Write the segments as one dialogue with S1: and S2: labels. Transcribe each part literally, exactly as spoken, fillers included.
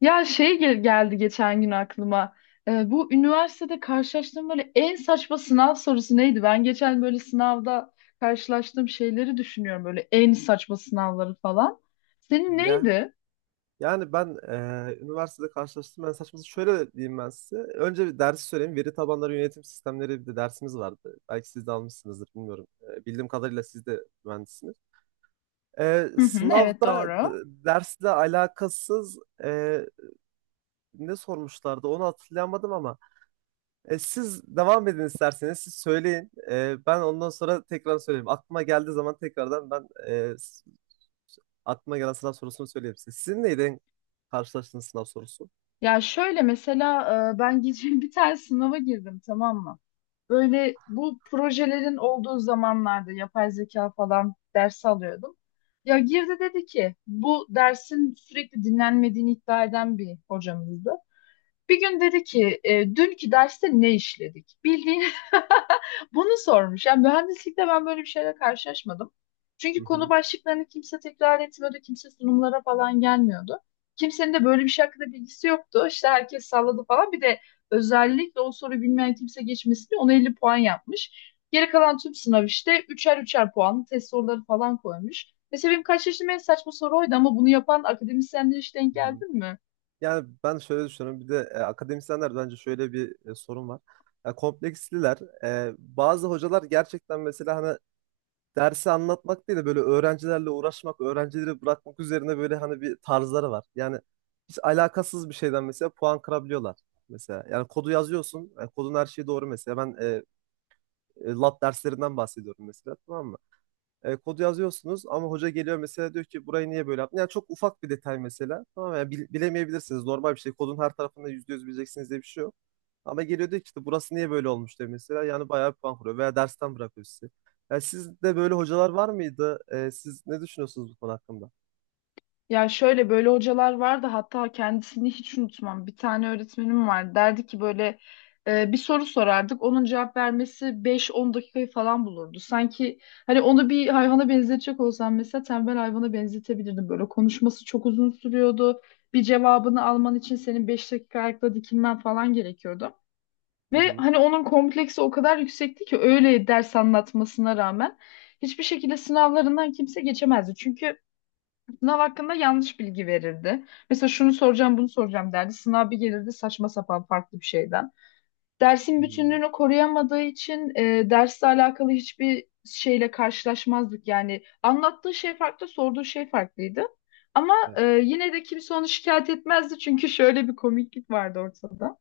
S1: Ya şey gel- geldi geçen gün aklıma. Ee, bu üniversitede karşılaştığım böyle en saçma sınav sorusu neydi? Ben geçen böyle sınavda karşılaştığım şeyleri düşünüyorum. Böyle en saçma sınavları falan. Senin
S2: Ya
S1: neydi?
S2: yani ben eee, üniversitede karşılaştım. Ben saçması şöyle diyeyim ben size. Önce bir dersi söyleyeyim. Veri tabanları yönetim sistemleri bir de dersimiz vardı. Belki siz de almışsınızdır bilmiyorum. Eee, bildiğim kadarıyla siz de mühendissiniz. Eee,
S1: Hı hı, evet
S2: sınavda
S1: doğru.
S2: d- dersle alakasız eee, ne sormuşlardı onu hatırlayamadım ama e, siz devam edin isterseniz siz söyleyin. Eee, ben ondan sonra tekrar söyleyeyim. Aklıma geldiği zaman tekrardan ben eee, s- aklıma gelen sınav sorusunu söyleyeyim size. Sizin neyden en karşılaştığınız sınav sorusu?
S1: Ya şöyle mesela e, ben geçen bir tane sınava girdim, tamam mı? Böyle bu projelerin olduğu zamanlarda yapay zeka falan ders alıyordum. Ya girdi, dedi ki bu dersin sürekli dinlenmediğini iddia eden bir hocamızdı. Bir gün dedi ki e, dünkü derste ne işledik? Bildiğin bunu sormuş. Yani mühendislikte ben böyle bir şeyle karşılaşmadım.
S2: Hı
S1: Çünkü konu
S2: hı.
S1: başlıklarını kimse tekrar etmiyordu. Kimse sunumlara falan gelmiyordu. Kimsenin de böyle bir şey hakkında bilgisi yoktu. İşte herkes salladı falan. Bir de özellikle o soruyu bilmeyen kimse geçmesi diye ona elli puan yapmış. Geri kalan tüm sınav işte üçer üçer puanlı test soruları falan koymuş. Mesela benim kaç yaşım en saçma soru oydu, ama bunu yapan akademisyenler hiç denk
S2: Hı hı.
S1: geldin mi?
S2: Yani ben şöyle düşünüyorum. Bir de e, akademisyenler bence şöyle bir e, sorun var. Ya kompleksliler. E, bazı hocalar gerçekten mesela hani dersi anlatmak değil de böyle öğrencilerle uğraşmak, öğrencileri bırakmak üzerine böyle hani bir tarzları var. Yani hiç alakasız bir şeyden mesela puan kırabiliyorlar. Mesela yani kodu yazıyorsun, yani kodun her şeyi doğru mesela. Ben e, e, lat derslerinden bahsediyorum mesela tamam mı? E, kodu yazıyorsunuz ama hoca geliyor mesela diyor ki burayı niye böyle yaptın? Yani çok ufak bir detay mesela. Tamam yani bil- bilemeyebilirsiniz. Normal bir şey. Kodun her tarafında yüzde yüz bileceksiniz diye bir şey yok. Ama geliyor diyor ki işte burası niye böyle olmuş diyor mesela. Yani bayağı bir puan kırıyor veya dersten bırakıyor sizi. Yani sizde böyle hocalar var mıydı? E, siz ne düşünüyorsunuz bu konu hakkında?
S1: Ya şöyle böyle hocalar vardı, hatta kendisini hiç unutmam. Bir tane öğretmenim var. Derdi ki böyle e, bir soru sorardık. Onun cevap vermesi beş on dakikayı falan bulurdu. Sanki hani onu bir hayvana benzetecek olsam mesela tembel hayvana benzetebilirdim. Böyle konuşması çok uzun sürüyordu. Bir cevabını alman için senin beş dakika ayakta dikilmen falan gerekiyordu.
S2: Hı
S1: Ve
S2: hı.
S1: hani onun kompleksi o kadar yüksekti ki öyle ders anlatmasına rağmen hiçbir şekilde sınavlarından kimse geçemezdi. Çünkü sınav hakkında yanlış bilgi verirdi. Mesela şunu soracağım, bunu soracağım derdi. Sınav bir gelirdi saçma sapan farklı bir şeyden.
S2: Hı
S1: Dersin
S2: hı.
S1: bütünlüğünü koruyamadığı için e, dersle alakalı hiçbir şeyle karşılaşmazdık. Yani anlattığı şey farklı, sorduğu şey farklıydı. Ama
S2: Evet.
S1: e, yine de kimse onu şikayet etmezdi, çünkü şöyle bir komiklik vardı ortada.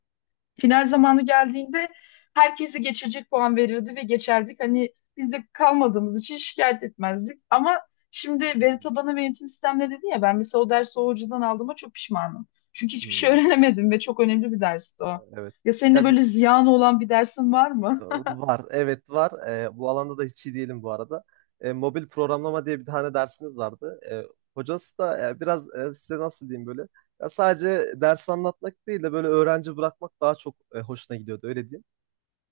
S1: Final zamanı geldiğinde herkesi geçecek puan verirdi ve geçerdik. Hani biz de kalmadığımız için şikayet etmezdik. Ama şimdi
S2: Hı hı.
S1: veri tabanı ve yönetim sistemleri dedi ya, ben mesela o dersi o hocadan aldığıma çok pişmanım. Çünkü hiçbir şey
S2: Hı.
S1: öğrenemedim ve çok önemli bir dersti o.
S2: Evet.
S1: Ya senin de
S2: Ya bi-
S1: böyle ziyan olan bir dersin var mı?
S2: Ee, var, evet var. Ee, bu alanda da hiç iyi değilim bu arada. Ee, mobil programlama diye bir tane dersimiz vardı. Ee, hocası da e, biraz e, size nasıl diyeyim böyle. Ya sadece ders anlatmak değil de böyle öğrenci bırakmak daha çok e, hoşuna gidiyordu öyle diyeyim.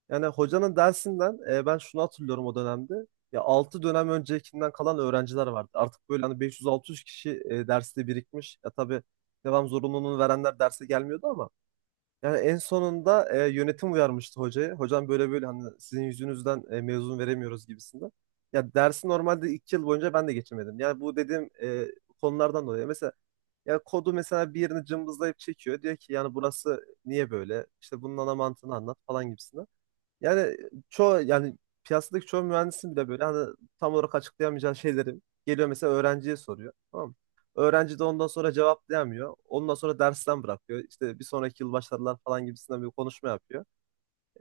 S2: Yani hocanın dersinden e, ben şunu hatırlıyorum o dönemde. Ya altı dönem öncekinden kalan öğrenciler vardı. Artık böyle hani beş yüz altı yüz kişi e, derste birikmiş. Ya tabii devam zorunluluğunu verenler derse gelmiyordu ama. Yani en sonunda e, yönetim uyarmıştı hocayı. Hocam böyle böyle hani sizin yüzünüzden e, mezun veremiyoruz gibisinden. Ya dersi normalde iki yıl boyunca ben de geçemedim. Yani bu dediğim e, konulardan dolayı. Mesela ya kodu mesela bir yerini cımbızlayıp çekiyor. Diyor ki yani burası niye böyle? İşte bunun ana mantığını anlat falan gibisinden. Yani çoğu yani piyasadaki çoğu mühendisin bile böyle hani tam olarak açıklayamayacağı şeyleri geliyor mesela öğrenciye soruyor. Tamam mı? Öğrenci de ondan sonra cevaplayamıyor. Ondan sonra dersten bırakıyor. İşte bir sonraki yıl başlarlar falan gibisinden bir konuşma yapıyor.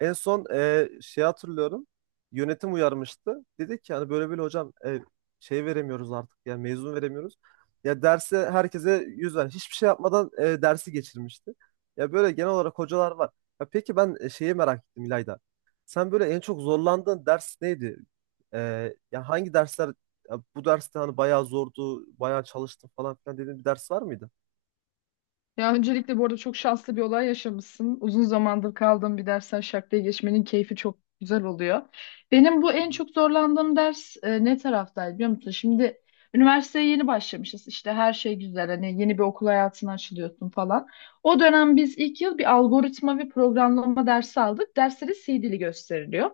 S2: En son e, şey hatırlıyorum. Yönetim uyarmıştı. Dedi ki hani böyle böyle hocam e, şey veremiyoruz artık ya mezun veremiyoruz. Ya derse herkese yüz ver. Hiçbir şey yapmadan e, dersi geçirmişti. Ya böyle genel olarak hocalar var. Ya peki ben e, şeyi merak ettim İlayda. Sen böyle en çok zorlandığın ders neydi? E, ya hangi dersler ya bu derste hani bayağı zordu, bayağı çalıştım falan filan dediğin bir ders var mıydı?
S1: Ya öncelikle bu arada çok şanslı bir olay yaşamışsın. Uzun zamandır kaldığım bir dersten şarkıya geçmenin keyfi çok güzel oluyor. Benim bu en çok zorlandığım ders e, ne taraftaydı biliyor musun? Şimdi üniversiteye yeni başlamışız. İşte her şey güzel. Hani yeni bir okul hayatına açılıyorsun falan. O dönem biz ilk yıl bir algoritma ve programlama dersi aldık. Derste de C dili gösteriliyor.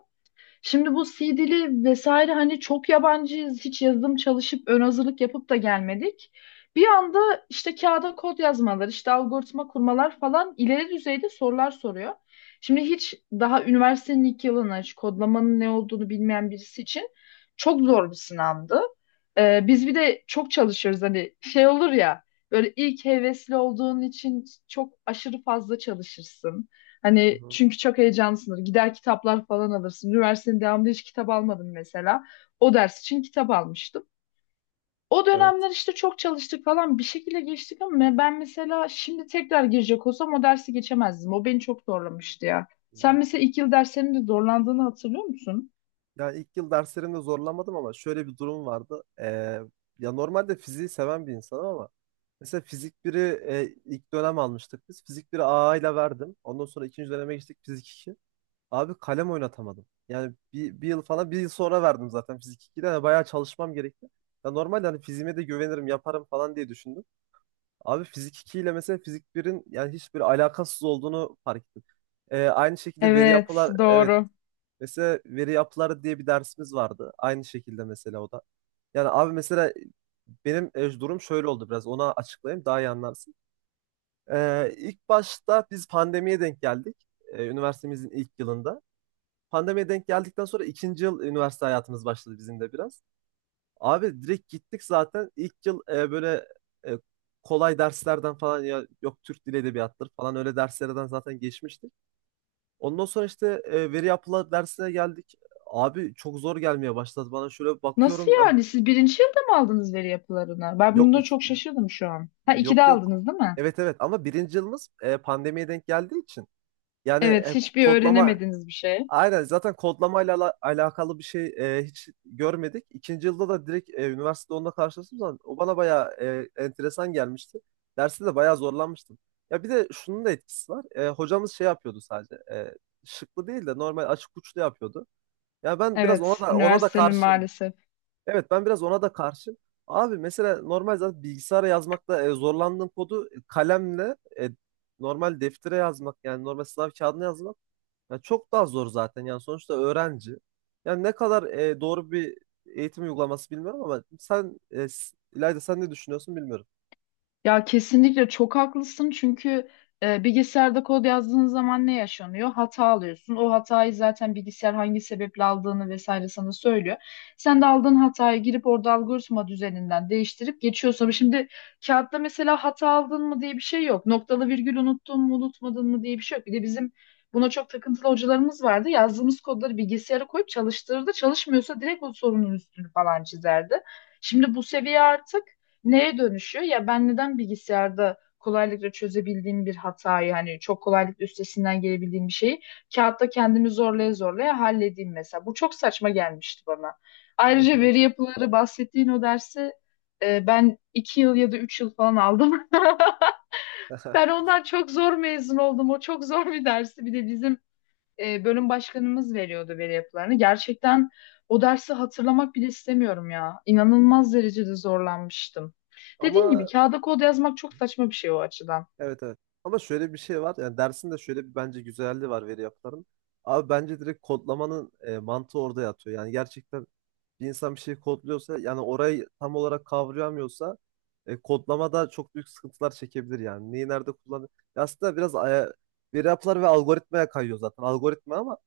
S1: Şimdi bu C dili vesaire hani çok yabancıyız. Hiç yazılım çalışıp ön hazırlık yapıp da gelmedik. Bir anda işte kağıda kod yazmalar, işte algoritma kurmalar falan, ileri düzeyde sorular soruyor. Şimdi hiç daha üniversitenin ilk yılına hiç kodlamanın ne olduğunu bilmeyen birisi için çok zor bir sınavdı. Ee, biz bir de çok çalışıyoruz, hani şey olur ya, böyle ilk hevesli olduğun için çok aşırı fazla çalışırsın.
S2: Hı
S1: Hani
S2: hı.
S1: çünkü çok heyecanlısındır. Gider kitaplar falan alırsın. Üniversitenin devamında hiç kitap almadım mesela. O ders için kitap almıştım. O
S2: Evet.
S1: dönemler işte çok çalıştık falan, bir şekilde geçtik, ama ben mesela şimdi tekrar girecek olsam o dersi geçemezdim. O beni çok zorlamıştı ya. Sen mesela ilk yıl derslerinde zorlandığını hatırlıyor musun?
S2: Yani ilk yıl derslerimde zorlanmadım ama şöyle bir durum vardı. Ee, ya normalde fiziği seven bir insanım ama mesela fizik biri e, ilk dönem almıştık biz. Fizik biri A A ile verdim. Ondan sonra ikinci döneme geçtik fizik iki. Abi kalem oynatamadım. Yani bir, bir yıl falan bir yıl sonra verdim zaten fizik iki'de. Yani bayağı çalışmam gerekti. Ya normalde hani fiziğime de güvenirim yaparım falan diye düşündüm. Abi fizik iki ile mesela fizik birin yani hiçbir alakasız olduğunu fark ettim. Ee, aynı şekilde veri
S1: Evet,
S2: yapılar, evet.
S1: doğru.
S2: Mesela veri yapıları diye bir dersimiz vardı. Aynı şekilde mesela o da. Yani abi mesela benim e, durum şöyle oldu biraz. Ona açıklayayım daha iyi anlarsın. Ee, ilk başta biz pandemiye denk geldik. Ee, üniversitemizin ilk yılında. Pandemiye denk geldikten sonra ikinci yıl üniversite hayatımız başladı bizim de biraz. Abi direkt gittik zaten. İlk yıl e, böyle e, kolay derslerden falan ya yok Türk Dili Edebiyatı'dır falan öyle derslerden zaten geçmiştik. Ondan sonra işte e, veri yapıla dersine geldik. Abi çok zor gelmeye başladı bana. Şöyle
S1: Nasıl
S2: bakıyorum, ya.
S1: yani? Siz birinci yılda mı aldınız veri yapılarını? Ben
S2: Yok,
S1: bunda
S2: ik-
S1: çok şaşırdım şu an. Ha, ikide
S2: yok, yok.
S1: aldınız değil mi?
S2: Evet evet, ama birinci yılımız e, pandemiye denk geldiği için. Yani e,
S1: Evet,
S2: ko-
S1: hiçbir
S2: kodlama,
S1: öğrenemediğiniz bir şey.
S2: aynen, zaten kodlamayla ala- alakalı bir şey e, hiç görmedik. İkinci yılda da direkt e, üniversitede onunla karşılaştığım zaman o bana bayağı e, enteresan gelmişti. Derste de bayağı zorlanmıştım. Ya bir de şunun da etkisi var. E, hocamız şey yapıyordu sadece. E, şıklı değil de normal açık uçlu yapıyordu. Ya ben biraz ona
S1: Evet,
S2: da ona da
S1: üniversitenin
S2: karşım.
S1: maalesef.
S2: Evet, ben biraz ona da karşım. Abi mesela normal zaten bilgisayara yazmakta e, zorlandığın kodu e, kalemle e, normal deftere yazmak, yani normal sınav kağıdına yazmak ya çok daha zor zaten. Yani sonuçta öğrenci. Yani ne kadar e, doğru bir eğitim uygulaması bilmiyorum ama sen e, s- İlayda sen ne düşünüyorsun bilmiyorum.
S1: Ya kesinlikle çok haklısın çünkü e, bilgisayarda kod yazdığın zaman ne yaşanıyor? Hata alıyorsun. O hatayı zaten bilgisayar hangi sebeple aldığını vesaire sana söylüyor. Sen de aldığın hatayı girip orada algoritma düzeninden değiştirip geçiyorsun. Şimdi kağıtta mesela hata aldın mı diye bir şey yok. Noktalı virgül unuttun mu unutmadın mı diye bir şey yok. Bir de bizim buna çok takıntılı hocalarımız vardı. Yazdığımız kodları bilgisayara koyup çalıştırırdı. Çalışmıyorsa direkt o sorunun üstünü falan çizerdi. Şimdi bu seviye artık neye dönüşüyor? Ya ben neden bilgisayarda kolaylıkla çözebildiğim bir hatayı, hani çok kolaylıkla üstesinden gelebildiğim bir şeyi kağıtta kendimi zorlaya zorlaya halledeyim mesela. Bu çok saçma gelmişti bana.
S2: Evet,
S1: Ayrıca
S2: evet.
S1: veri yapıları bahsettiğin o dersi e, ben iki yıl ya da üç yıl falan aldım. Ben ondan çok zor mezun oldum. O çok zor bir dersi. Bir de bizim e, bölüm başkanımız veriyordu veri yapılarını. Gerçekten o dersi hatırlamak bile istemiyorum ya. İnanılmaz derecede zorlanmıştım. Dediğim
S2: Ama.
S1: gibi kağıda kod yazmak çok saçma bir şey o açıdan.
S2: Evet, evet. Ama şöyle bir şey var. Yani dersin de şöyle bir, bence, güzelliği var veri yapıların. Abi bence direkt kodlamanın e, mantığı orada yatıyor. Yani gerçekten bir insan bir şey kodluyorsa, yani orayı tam olarak kavrayamıyorsa e, kodlamada çok büyük sıkıntılar çekebilir yani. Neyi nerede kullanır? Ya aslında biraz aya, veri yapılar ve algoritmaya kayıyor zaten. Algoritma, ama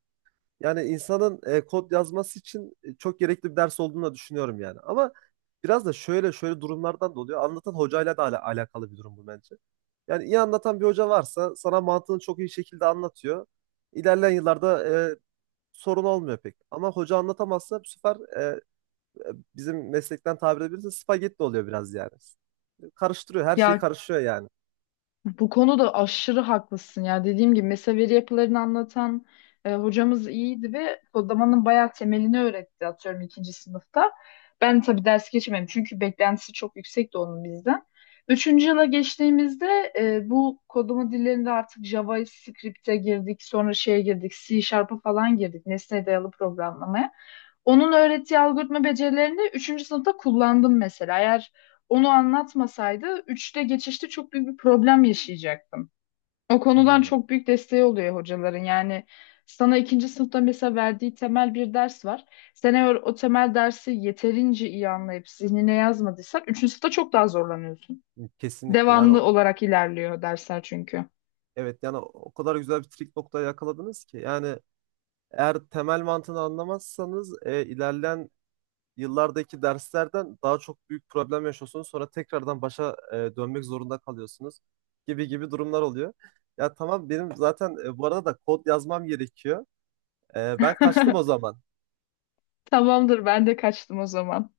S2: yani insanın e, kod yazması için e, çok gerekli bir ders olduğunu da düşünüyorum yani. Ama biraz da şöyle şöyle durumlardan da oluyor. Anlatan hocayla da ala- alakalı bir durum bu bence. Yani iyi anlatan bir hoca varsa sana mantığını çok iyi şekilde anlatıyor. İlerleyen yıllarda e, sorun olmuyor pek. Ama hoca anlatamazsa bu sefer e, e, bizim meslekten tabir edebilirse spagetti oluyor biraz yani. Karıştırıyor, her şey
S1: Ya
S2: karışıyor yani.
S1: bu konuda aşırı haklısın ya. Dediğim gibi mesela veri yapılarını anlatan e, hocamız iyiydi ve kodlamanın bayağı temelini öğretti atıyorum ikinci sınıfta. Ben tabii ders geçmedim çünkü beklentisi çok yüksekti onun bizden. Üçüncü yıla geçtiğimizde e, bu kodlama dillerinde artık JavaScript'e girdik, sonra şeye girdik, C Sharp'a falan girdik, nesne dayalı programlamaya. Onun öğrettiği algoritma becerilerini üçüncü sınıfta kullandım mesela. Eğer onu anlatmasaydı üçte geçişte çok büyük bir problem yaşayacaktım. O konudan
S2: Hmm,
S1: çok büyük desteği oluyor hocaların. Yani sana ikinci sınıfta mesela verdiği temel bir ders var. Sen eğer o temel dersi yeterince iyi anlayıp zihnine yazmadıysan üçüncü sınıfta çok daha zorlanıyorsun.
S2: kesinlikle. Yani o-
S1: Devamlı olarak ilerliyor dersler çünkü.
S2: evet, yani o o kadar güzel bir trik noktaya yakaladınız ki yani. Eğer temel mantığını anlamazsanız e, ilerleyen yıllardaki derslerden daha çok büyük problem yaşıyorsunuz. Sonra tekrardan başa e, dönmek zorunda kalıyorsunuz gibi gibi durumlar oluyor. Ya tamam, benim zaten e, bu arada da kod yazmam gerekiyor. E, ben kaçtım o zaman.
S1: Tamamdır, ben de kaçtım o zaman.